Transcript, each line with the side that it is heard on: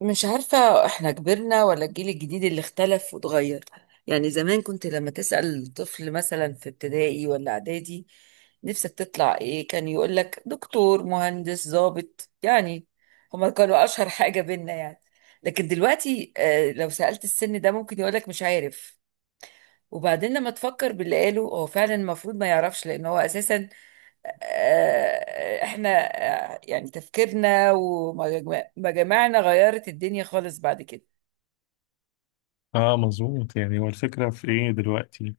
right: مش عارفة احنا كبرنا ولا الجيل الجديد اللي اختلف واتغير. يعني زمان كنت لما تسأل طفل مثلا في ابتدائي ولا اعدادي نفسك تطلع ايه، كان يقول لك دكتور مهندس ضابط، يعني هما كانوا اشهر حاجة بينا يعني. لكن دلوقتي لو سألت السن ده ممكن يقول لك مش عارف. وبعدين لما تفكر باللي قاله هو فعلا المفروض ما يعرفش، لان هو اساسا احنا يعني تفكيرنا ومجامعنا غيرت الدنيا خالص بعد كده.
left: اه، مظبوط، يعني هو الفكرة في ايه دلوقتي؟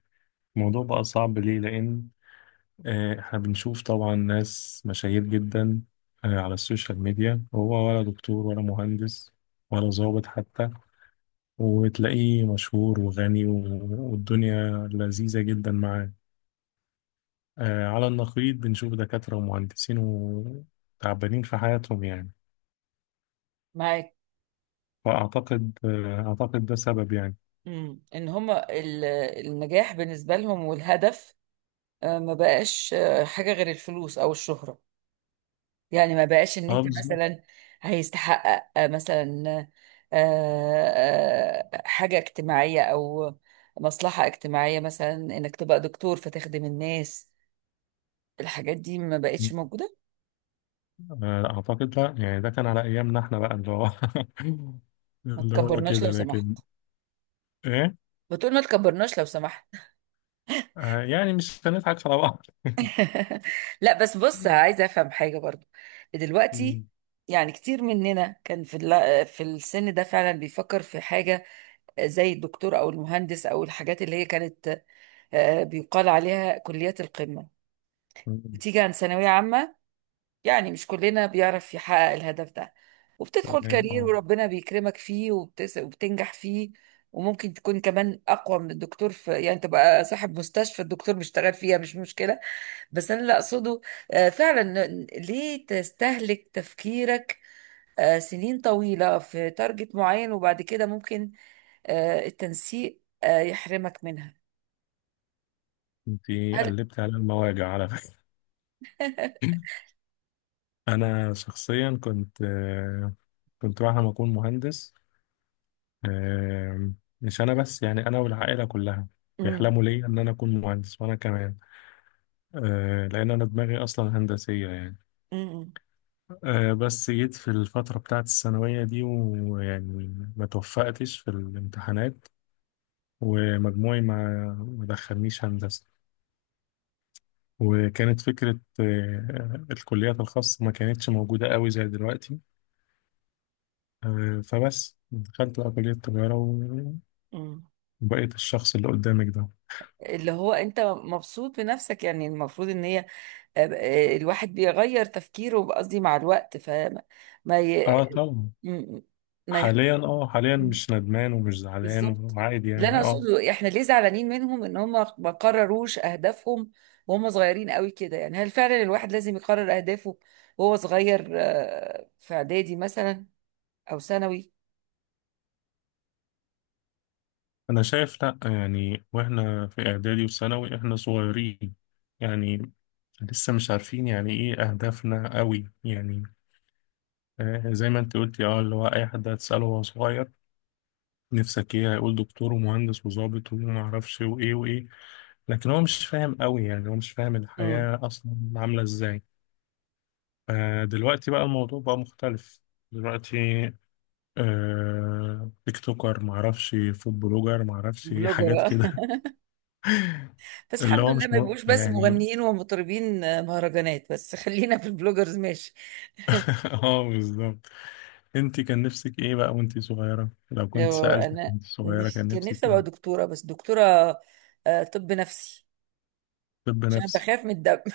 left: الموضوع بقى صعب ليه؟ لان احنا بنشوف طبعا ناس مشاهير جدا على السوشيال ميديا، هو ولا دكتور ولا مهندس ولا ضابط حتى، وتلاقيه مشهور وغني والدنيا لذيذة جدا معاه. على النقيض بنشوف دكاترة ومهندسين وتعبانين في حياتهم يعني.
right: معاك.
left: فأعتقد آه، أعتقد ده سبب يعني.
right: مم. ان هم النجاح بالنسبة لهم والهدف ما بقاش حاجة غير الفلوس او الشهرة. يعني ما بقاش ان
left: اه،
right: انت
left: بالظبط.
right: مثلا هيستحقق مثلا آه، حاجة اجتماعية او مصلحة اجتماعية، مثلا انك تبقى دكتور فتخدم الناس. الحاجات دي ما بقتش موجودة.
left: آه، لا أعتقد، لا، يعني ده كان على أيامنا إحنا بقى، اللي هو
right: ما
left: اللي هو
right: تكبرناش
left: كده.
right: لو سمحت.
left: لكن إيه؟
right: بتقول ما تكبرناش لو سمحت.
left: يعني مش هنضحك على بعض.
right: لا بس بص، عايزه افهم حاجه برضو دلوقتي.
left: مم.
right: يعني كتير مننا كان في في السن ده فعلا بيفكر في حاجه زي الدكتور او المهندس، او الحاجات اللي هي كانت بيقال عليها كليات القمه،
left: مم.
right: بتيجي عن ثانويه عامه. يعني مش كلنا بيعرف يحقق الهدف ده، وبتدخل
left: تمام،
right: كارير
left: أه.
right: وربنا بيكرمك فيه وبتنجح فيه. وممكن تكون كمان أقوى من الدكتور، في يعني تبقى صاحب مستشفى الدكتور بيشتغل فيها، مش مشكلة. بس أنا اللي أقصده فعلا، ليه تستهلك تفكيرك سنين طويلة في تارجت معين وبعد كده ممكن التنسيق يحرمك منها؟
left: أنت
right: هل
left: قلبت على المواجع على فكرة. أنا شخصيا كنت كنت بعد ما أكون مهندس. آه، مش أنا بس، يعني أنا والعائلة كلها
right: مم.
left: بيحلموا ليا إن أنا أكون مهندس، وأنا كمان لأن أنا دماغي أصلا هندسية يعني.
right: مم.
left: بس جيت في الفترة بتاعت الثانوية دي، ويعني ما توفقتش في الامتحانات، ومجموعي ما دخلنيش هندسة. وكانت فكرة الكليات الخاصة ما كانتش موجودة قوي زي دلوقتي. فبس دخلت بقى كلية التجارة،
right: مم.
left: وبقيت الشخص اللي قدامك ده.
right: اللي هو انت مبسوط بنفسك؟ يعني المفروض ان هي آه، الواحد بيغير تفكيره، قصدي مع الوقت، فما ما ي...
left: اه طبعا.
right: م- ما ي...
left: حاليا، حاليا مش ندمان ومش زعلان
right: بالظبط
left: وعادي
right: اللي انا
left: يعني، اه.
right: اقصده، احنا ليه زعلانين منهم ان هم ما قرروش اهدافهم وهم صغيرين قوي كده؟ يعني هل فعلا الواحد لازم يقرر اهدافه وهو صغير في اعدادي مثلا او ثانوي؟
left: انا شايف لا، يعني واحنا في اعدادي وثانوي احنا صغيرين يعني، لسه مش عارفين يعني ايه اهدافنا قوي يعني. زي ما انت قلتي، اه، اللي هو اي حد هتساله وهو صغير نفسك ايه، هيقول دكتور ومهندس وظابط وما اعرفش وايه وايه. لكن هو مش فاهم قوي، يعني هو مش فاهم
right: امم.
left: الحياة اصلا عاملة ازاي. فدلوقتي بقى الموضوع بقى مختلف. دلوقتي تيك توكر، ما اعرفش، فود بلوجر، ما اعرفش
right: بلوجر،
left: حاجات
right: آه.
left: كده.
right: بس
left: اللي
right: الحمد
left: هو
right: لله
left: مش
right: ما يبقوش بس
left: يعني.
right: مغنيين ومطربين مهرجانات، بس خلينا في البلوجرز ماشي.
left: اه، بالظبط. انت كان نفسك ايه بقى وانت صغيرة؟ لو كنت
right: لو
left: سألتك
right: انا
left: وانت صغيرة
right: نفسي،
left: كان
right: كان نفسي
left: نفسك
right: ابقى
left: ايه؟
right: دكتوره، بس دكتوره طب نفسي.
left: طب
right: عشان أنا
left: نفسي.
right: بخاف من الدم. ما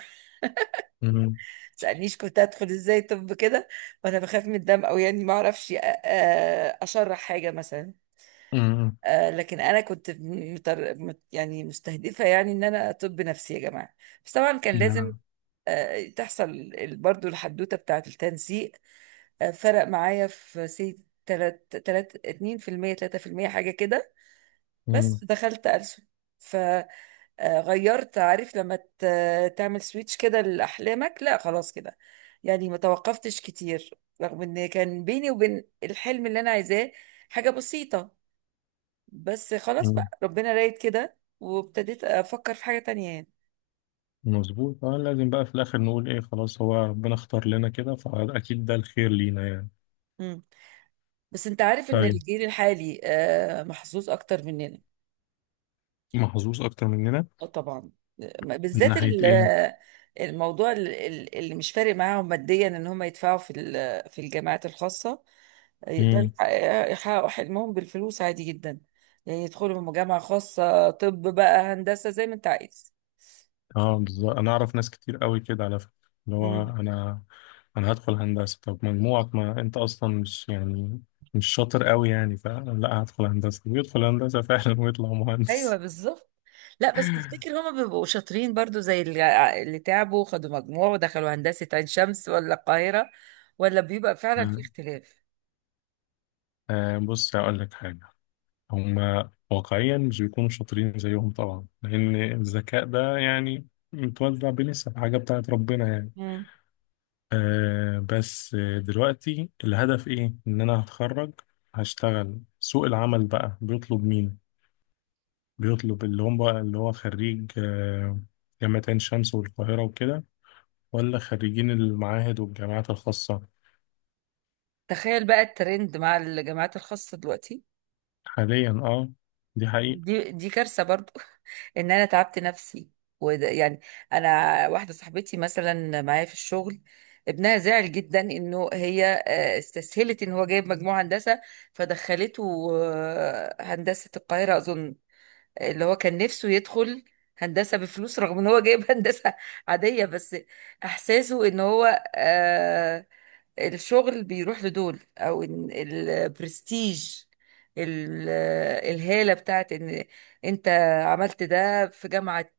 left: امم.
right: تسالنيش كنت هدخل ازاي طب كده وانا بخاف من الدم، او يعني ما اعرفش اشرح حاجه مثلا.
left: امم.
right: لكن انا كنت يعني مستهدفه، يعني ان انا طب نفسي يا جماعه. بس طبعا كان لازم
left: نعم.
right: تحصل برضو الحدوته بتاعه التنسيق. فرق معايا في سي تلات اتنين في المية تلاتة في المية حاجة كده.
left: امم.
right: بس دخلت ألسن. غيرت، عارف لما تعمل سويتش كده لأحلامك، لا خلاص كده. يعني ما توقفتش كتير رغم ان كان بيني وبين الحلم اللي انا عايزاه حاجة بسيطة، بس خلاص
left: امم.
right: بقى ربنا رايد كده وابتديت افكر في حاجة تانية يعني.
left: مظبوط، اه، لازم بقى في الاخر نقول ايه، خلاص هو ربنا اختار لنا كده، فاكيد ده الخير لينا يعني.
right: مم. بس انت عارف ان
left: طيب،
right: الجيل الحالي محظوظ اكتر مننا.
left: محظوظ اكتر مننا
right: اه طبعا.
left: من
right: بالذات
left: ناحية ايه؟
right: الموضوع اللي مش فارق معاهم ماديا ان هم يدفعوا في في الجامعات الخاصه، يقدروا
left: مم.
right: يحققوا حلمهم بالفلوس عادي جدا. يعني يدخلوا من جامعه خاصه طب بقى هندسه زي ما انت عايز.
left: اه، بالظبط، انا اعرف ناس كتير قوي كده على فكره، اللي هو
right: مم.
left: انا هدخل هندسه، طب مجموعك ما انت اصلا مش يعني مش شاطر قوي يعني، فلا هدخل هندسه، ويدخل هندسه فعلا ويطلع
right: ايوه
left: مهندس.
right: بالظبط. لا بس تفتكر هما بيبقوا شاطرين برضو زي اللي تعبوا وخدوا مجموع ودخلوا هندسة عين شمس ولا القاهرة، ولا بيبقى فعلا في
left: آه،
right: اختلاف؟
left: بص هقول لك حاجه، هم واقعيا مش بيكونوا شاطرين زيهم طبعا، لان الذكاء ده يعني متوزع بنسب، حاجه بتاعت ربنا يعني.
right: مم.
left: بس دلوقتي الهدف ايه؟ ان انا هتخرج هشتغل، سوق العمل بقى بيطلب مين؟ بيطلب اللي هم بقى اللي هو خريج جامعة عين شمس والقاهرة وكده، ولا خريجين المعاهد والجامعات الخاصة؟
right: تخيل بقى الترند مع الجامعات الخاصة دلوقتي،
left: حاليا اه، دي حقيقة.
right: دي كارثة برضو. ان انا تعبت نفسي، وده يعني، انا واحدة صاحبتي مثلا معايا في الشغل ابنها زعل جدا انه هي استسهلت ان هو جايب مجموع هندسة فدخلته هندسة القاهرة اظن. اللي هو كان نفسه يدخل هندسة بفلوس رغم ان هو جايب هندسة عادية. بس احساسه ان هو الشغل بيروح لدول، او إن البرستيج ال- الهالة بتاعت ان انت عملت ده في جامعة،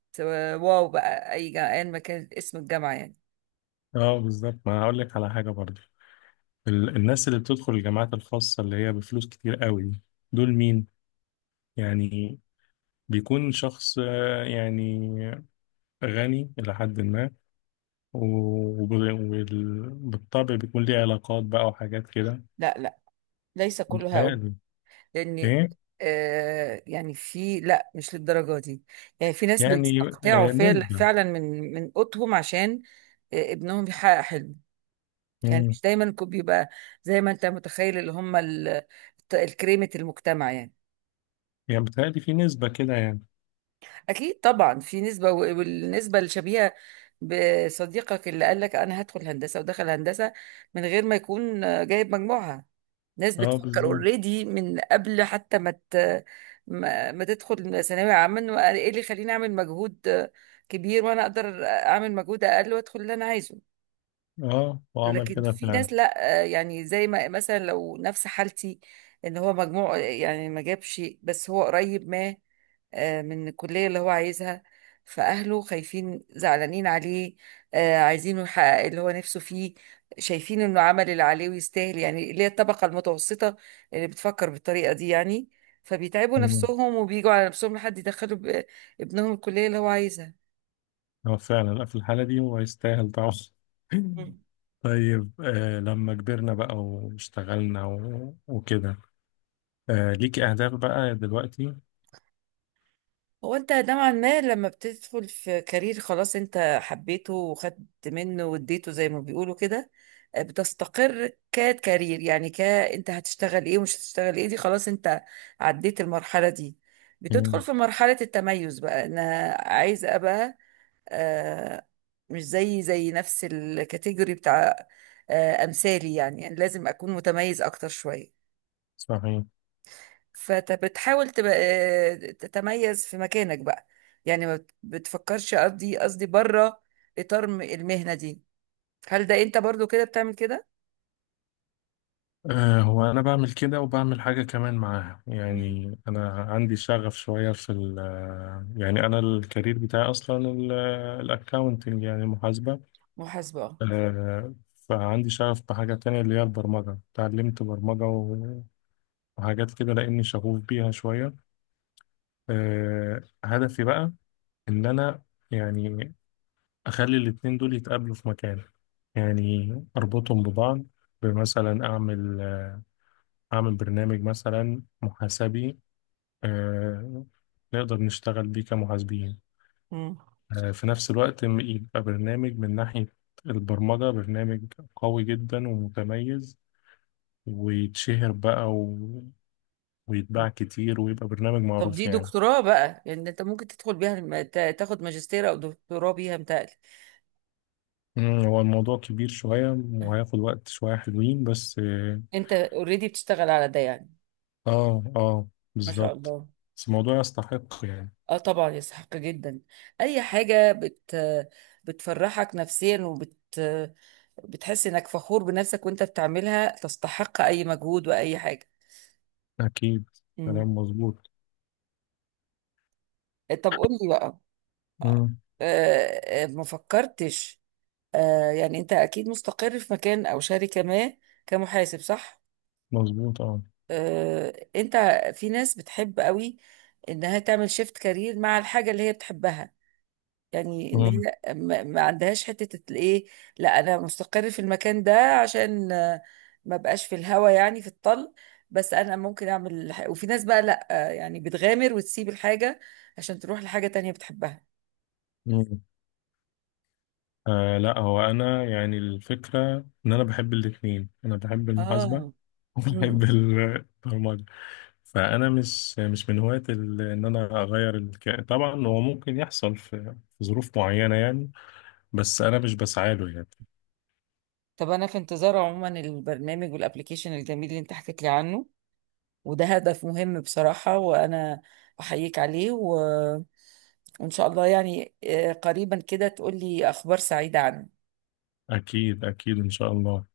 right: واو بقى، اي جامعة ايا ما كان اسم الجامعة يعني.
left: اه، بالظبط، ما أنا هقول لك على حاجة برضه، الناس اللي بتدخل الجامعات الخاصة اللي هي بفلوس كتير قوي دي، دول مين يعني؟ بيكون شخص يعني غني إلى حد ما، وبالطبع بيكون ليه علاقات بقى وحاجات كده.
right: لا، ليس كل هؤلاء،
left: متهيألي.
right: لان
left: إيه؟
right: يعني في، لا مش للدرجة دي. يعني في ناس
left: يعني
right: بيستقطعوا
left: نسبة،
right: فعلا من قوتهم عشان ابنهم يحقق حلمه. يعني مش دايما بيبقى زي ما انت متخيل اللي هم الكريمة المجتمع يعني.
left: يعني بتهيألي في نسبة كده يعني.
right: اكيد طبعا في نسبه، والنسبه الشبيهه بصديقك اللي قال لك انا هدخل هندسه ودخل هندسه من غير ما يكون جايب مجموعها. ناس
left: اه،
right: بتفكر
left: بالظبط.
right: اوريدي من قبل حتى ما ت- ما ما تدخل ثانويه عامه، إنه ايه اللي يخليني اعمل مجهود كبير وانا اقدر اعمل مجهود اقل وادخل اللي انا عايزه؟
left: اه، هو عمل
right: لكن
left: كده
right: في
left: فعلا.
right: ناس لا، يعني زي ما مثلا لو نفس حالتي ان هو مجموع يعني ما جابش بس هو قريب ما من الكلية اللي هو عايزها، فأهله خايفين زعلانين عليه عايزينه يحقق اللي هو نفسه فيه، شايفين إنه عمل اللي عليه ويستاهل، يعني اللي هي الطبقة المتوسطة اللي بتفكر بالطريقة دي يعني. فبيتعبوا
left: مم.
right: نفسهم وبيجوا على نفسهم لحد يدخلوا ابنهم الكلية اللي هو عايزها.
left: هو فعلا لا، في الحالة دي هو يستاهل طبعا. طيب، لما كبرنا بقى واشتغلنا وكده، ليك أهداف بقى دلوقتي؟
right: هو انت نوعا ما لما بتدخل في كارير خلاص، انت حبيته وخدت منه واديته زي ما بيقولوا كده، بتستقر ككارير. يعني ك انت هتشتغل ايه ومش هتشتغل ايه، دي خلاص انت عديت المرحلة دي، بتدخل
left: مم.
right: في مرحلة التميز، بقى انا عايز ابقى آه مش زي نفس الكاتيجوري بتاع امثالي، يعني يعني لازم اكون متميز اكتر شوية.
left: صحيح.
right: فانت بتحاول تبقى تتميز في مكانك بقى. يعني ما بت- بتفكرش، قصدي بره اطار المهنه دي. هل ده انت برضو كده بتعمل كده؟
left: هو أنا بعمل كده وبعمل حاجة كمان معاها،
right: مم.
left: يعني أنا عندي شغف شوية في ال يعني، أنا الكارير بتاعي أصلا الأكاونتنج، يعني محاسبة.
right: محاسبه، آه.
left: فعندي شغف بحاجة تانية اللي هي البرمجة، اتعلمت برمجة وحاجات كده لأني شغوف بيها شوية. هدفي بقى إن أنا يعني أخلي الاتنين دول يتقابلوا في مكان، يعني أربطهم ببعض، بمثلا أعمل أعمل برنامج مثلا محاسبي، آه، نقدر نشتغل بيه كمحاسبين،
right: مم.
left: في نفس الوقت يبقى برنامج من ناحية البرمجة، برنامج قوي جدا ومتميز، ويتشهر بقى ويتباع كتير ويبقى برنامج
right: طب
left: معروف
right: دي
left: يعني.
right: دكتوراه بقى، يعني انت ممكن تدخل بيها تاخد ماجستير او دكتوراه بيها متهيألي.
left: مم، هو الموضوع كبير شوية وهياخد وقت، شوية حلوين بس، اه.
right: انت اوريدي بتشتغل على ده يعني.
left: اه،
right: ما شاء
left: بالظبط.
right: الله.
left: بس الموضوع يستحق يعني.
right: اه طبعا يستحق جدا. اي حاجه بت بتفرحك نفسيا، بتحس انك فخور بنفسك وانت بتعملها، تستحق اي مجهود واي حاجه.
left: أكيد.
right: مم.
left: كلام مظبوط.
right: طب قول لي بقى
left: مم،
right: ما فكرتش يعني، انت اكيد مستقر في مكان او شركه ما كمحاسب صح؟
left: مظبوط اه.
right: انت، في ناس بتحب قوي انها تعمل شيفت كارير مع الحاجه اللي هي بتحبها. يعني ان
left: مم.
right: هي ما عندهاش حته الايه، لا انا مستقر في المكان ده عشان ما بقاش في الهوا يعني في الطل، بس انا ممكن اعمل وفي ناس بقى لا، يعني بتغامر وتسيب الحاجه عشان تروح لحاجه تانية بتحبها.
left: مم. لا، هو أنا يعني الفكرة إن أنا بحب الاتنين، أنا بحب المحاسبة،
right: اه.
left: وبحب
right: مم.
left: البرمجة. فانا مش من هواة ان انا اغير الكائن، طبعا هو ممكن يحصل في ظروف معينه يعني، بس انا مش بسعى له يعني.
right: طب انا في انتظار عموما البرنامج والابليكيشن الجميل اللي انت حكيت لي عنه، وده هدف مهم بصراحه، وانا احييك عليه، وان شاء الله يعني قريبا كده تقول لي اخبار سعيده عنه.
left: اكيد، اكيد، ان شاء الله.